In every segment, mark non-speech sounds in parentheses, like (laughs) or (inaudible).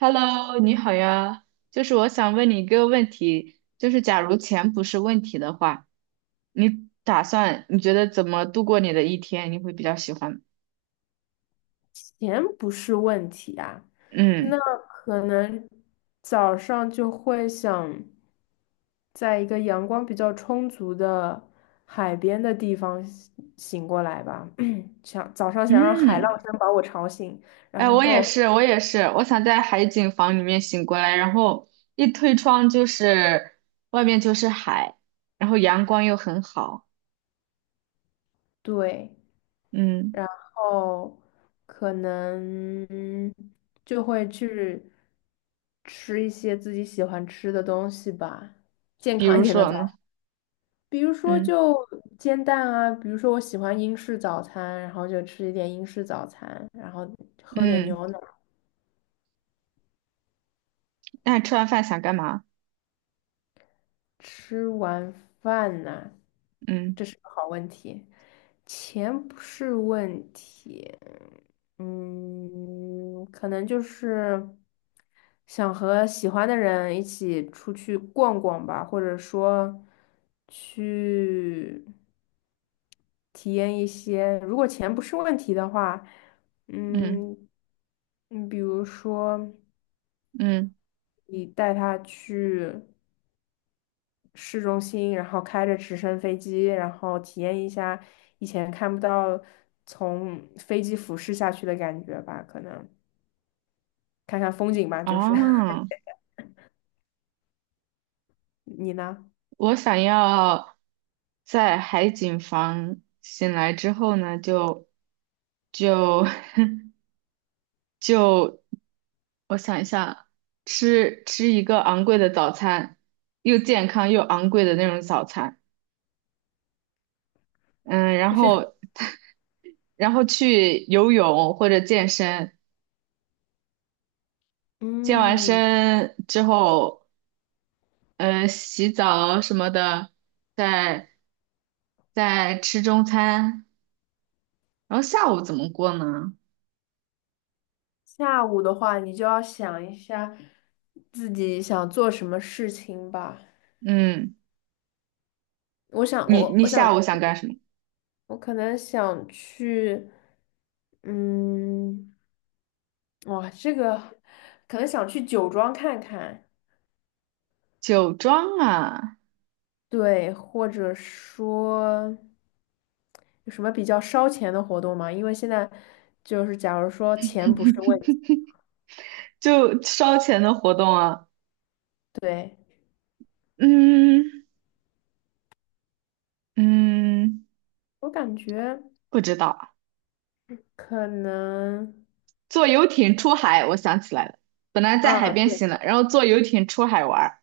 Hello，你好呀，就是我想问你一个问题，就是假如钱不是问题的话，你打算你觉得怎么度过你的一天？你会比较喜欢？钱不是问题啊，嗯那可能早上就会想在一个阳光比较充足的海边的地方醒过来吧，(clears throat) 想早上想让海嗯。浪声把我吵醒，哎，然我也后是，我也是，我想在海景房里面醒过来，然后一推窗就是外面就是海，然后阳光又很好。对，嗯，然后可能就会去吃一些自己喜欢吃的东西吧，健比康一如点的说早。呢？比如说嗯就煎蛋啊，比如说我喜欢英式早餐，然后就吃一点英式早餐，然后喝点嗯。牛奶。那吃完饭想干嘛？吃完饭呢，嗯这是个好问题，钱不是问题，嗯，可能就是想和喜欢的人一起出去逛逛吧，或者说去。体验一些，如果钱不是问题的话，嗯嗯，比如说嗯。你带他去市中心，然后开着直升飞机，然后体验一下以前看不到从飞机俯视下去的感觉吧，可能看看风景吧，就是 (laughs) 哦。你呢？我想要在海景房醒来之后呢，就 (laughs) 就，我想一下，吃一个昂贵的早餐，又健康又昂贵的那种早餐。嗯，然就是 (laughs) 后 (laughs) 然后去游泳或者健身。健完嗯，身之后，嗯，洗澡什么的，再再吃中餐。然后下午怎么过呢？下午的话，你就要想一下自己想做什么事情吧。嗯，我想，你我你我想下午想干什么？我可能想去，嗯，哇，这个可能想去酒庄看看，酒庄啊。对，或者说有什么比较烧钱的活动吗？因为现在就是假如说钱不是问题，就烧钱的活动啊。对，嗯嗯。我感觉不知道啊。可能坐游艇出海，我想起来了，本来在海啊，边对行了，然后坐游艇出海玩儿。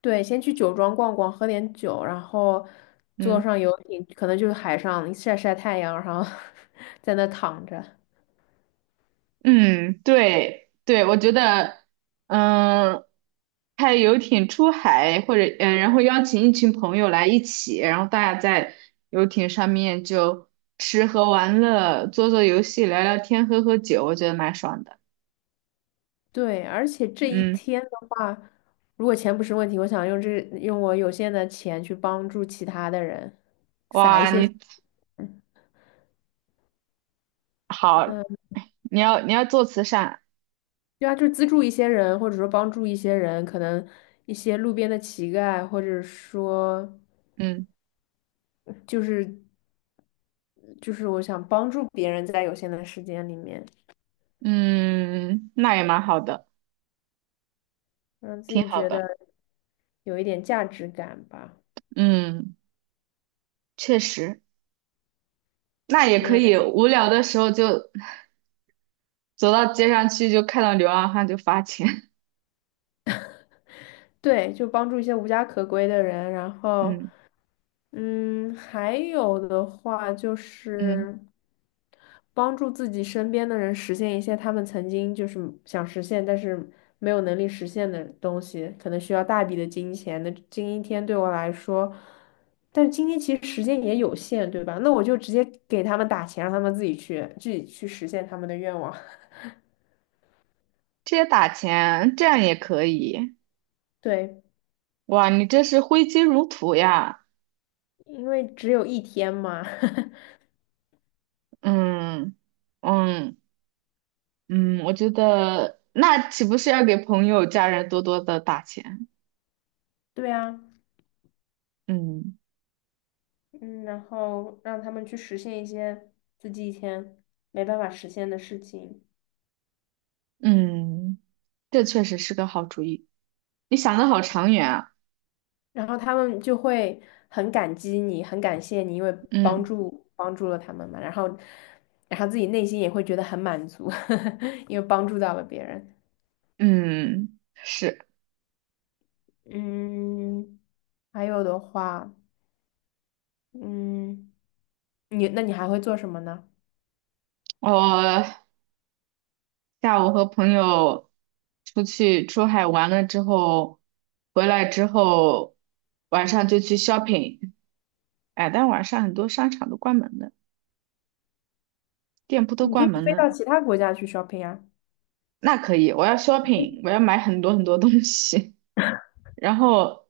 对，先去酒庄逛逛，喝点酒，然后坐嗯。上游艇，可能就是海上晒晒太阳，然后 (laughs) 在那躺着。嗯，对对，我觉得，嗯，开游艇出海，或者然后邀请一群朋友来一起，然后大家在游艇上面就吃喝玩乐，做做游戏，聊聊天，喝喝酒，我觉得蛮爽的。对，而且这一嗯。天的话，如果钱不是问题，我想用这用我有限的钱去帮助其他的人，撒一哇，些钱，你嗯，好，呃你要做慈善。对啊，就资助一些人，或者说帮助一些人，可能一些路边的乞丐，或者说嗯就是就是我想帮助别人，在有限的时间里面，嗯，那也蛮好的。让自挺己好觉的。得有一点价值感吧，嗯，确实。那也因可以，为无聊的时候就。走到街上去就看到流浪汉就罚钱。对，就帮助一些无家可归的人，然 (laughs) 后。嗯嗯，还有的话就嗯。是帮助自己身边的人实现一些他们曾经就是想实现，但是没有能力实现的东西，可能需要大笔的金钱。那今天对我来说，但是今天其实时间也有限，对吧？那我就直接给他们打钱，让他们自己去实现他们的愿望。这也打钱，这样也可以。(laughs) 对，哇，你这是挥金如土呀。因为只有一天嘛。嗯嗯嗯。我觉得那岂不是要给朋友、家人多多的打钱？(laughs) 对啊。嗯嗯，然后让他们去实现一些自己以前没办法实现的事情，嗯。这确实是个好主意。你想的好长远啊。然后他们就会很感激你，很感谢你，因为帮嗯助帮助了他们嘛，然后自己内心也会觉得很满足，(laughs) 因为帮助到了别人。嗯。是。嗯，还有的话，嗯，你还会做什么呢？我下午和朋友出去出海玩了之后，回来之后晚上就去 shopping。哎，但晚上很多商场都关门了，店铺都你可关以门飞了。到其他国家去 shopping 啊。那可以，我要 shopping，我要买很多很多东西。(laughs) 然后，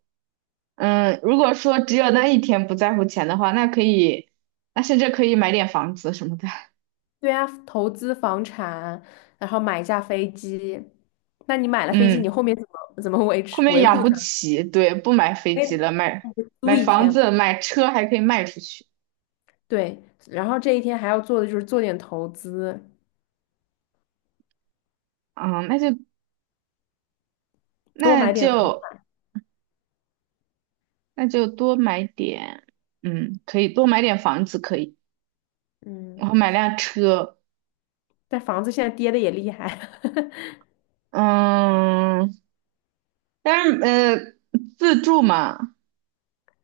嗯，如果说只有那一天不在乎钱的话，那可以，那甚至可以买点房子什么的。对啊，投资房产，然后买一架飞机。那你买了飞机，你嗯，后面怎么维后持面维养护不它？起，对，不买飞那机你了，买就租买一房天嘛。子，买车还可以卖出去。对，然后这一天还要做的就是做点投资，嗯，多那买点房。就那就多买点。嗯，可以多买点房子，可以。嗯，然后买辆车。但房子现在跌的也厉害。(laughs) 嗯，但是，自住嘛，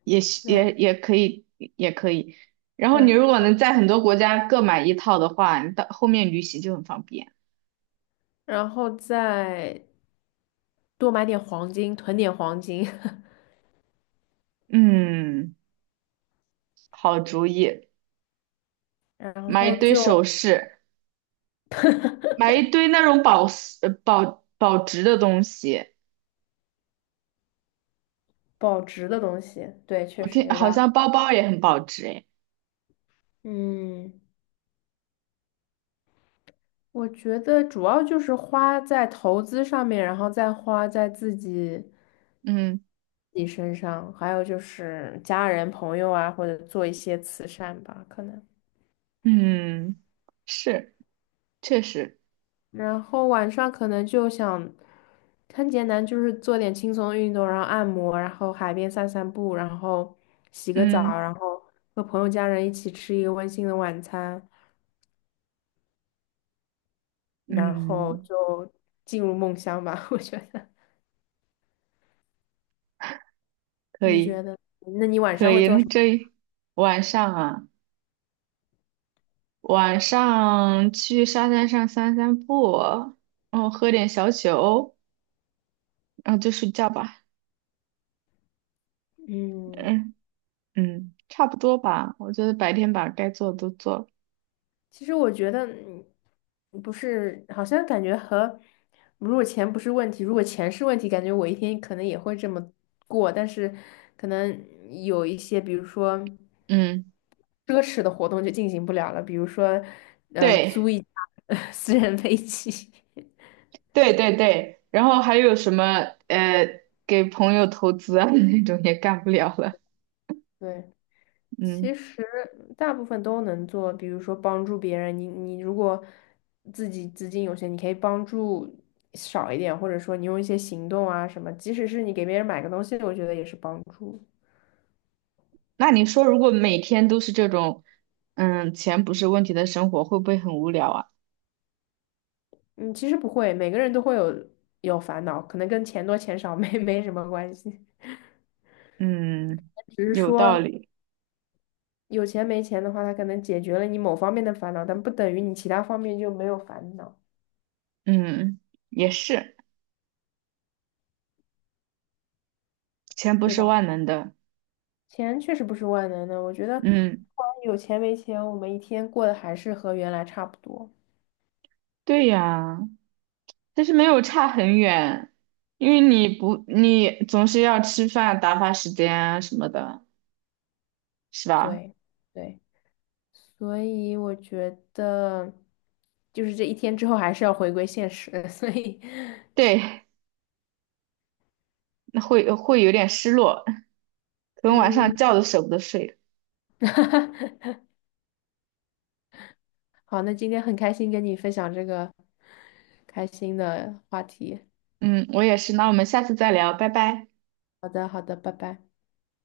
也是对，也可以，也可以。然后是你啊，如果能在很多国家各买一套的话，你到后面旅行就很方便。然后再多买点黄金，囤点黄金，嗯，好主意。(laughs) 然买一后堆就首饰，买一堆那种保值的东西。保值的东西。对，确我实听有好道理。像包包也很保值诶。嗯。我觉得主要就是花在投资上面，然后再花在自己嗯。自己身上，还有就是家人朋友啊，或者做一些慈善吧，可能。嗯，是，确实。然后晚上可能就想，很简单，就是做点轻松的运动，然后按摩，然后海边散散步，然后洗个澡，嗯然后和朋友家人一起吃一个温馨的晚餐，然后嗯，就进入梦乡吧，(laughs) 我觉得。可你觉以得？那你晚可上会以。做那什么？这一晚上啊，晚上去沙滩上散散步，然后喝点小酒，然后就睡觉吧。嗯。嗯嗯，差不多吧。我觉得白天把该做的都做了。其实我觉得不是，好像感觉和如果钱不是问题，如果钱是问题，感觉我一天可能也会这么过，但是可能有一些，比如说嗯，奢侈的活动就进行不了了，比如说对租一架 (laughs) 私人飞机，对对对。然后还有什么呃，给朋友投资啊 (laughs) 那种也干不了了。(laughs) 对。嗯。其实大部分都能做，比如说帮助别人，你如果自己资金有限，你可以帮助少一点，或者说你用一些行动啊什么，即使是你给别人买个东西，我觉得也是帮助。那你说，如果每天都是这种，嗯，钱不是问题的生活，会不会很无聊啊？嗯，其实不会，每个人都会有烦恼，可能跟钱多钱少 (laughs) 没什么关系，嗯，只是有道说理。有钱没钱的话，它可能解决了你某方面的烦恼，但不等于你其他方面就没有烦恼，嗯，也是，钱不对是吧？万能的。钱确实不是万能的，我觉得不嗯，管有钱没钱，我们一天过得还是和原来差不多。对呀，但是没有差很远，因为你不，你总是要吃饭、打发时间啊什么的，是吧？对，对，所以我觉得，就是这一天之后还是要回归现实。(laughs) 所以，对，那会有点失落，可能晚上嗯，觉都舍不得睡。(laughs) 好，那今天很开心跟你分享这个开心的话题。嗯，我也是。那我们下次再聊，拜拜。好的，好的，拜拜。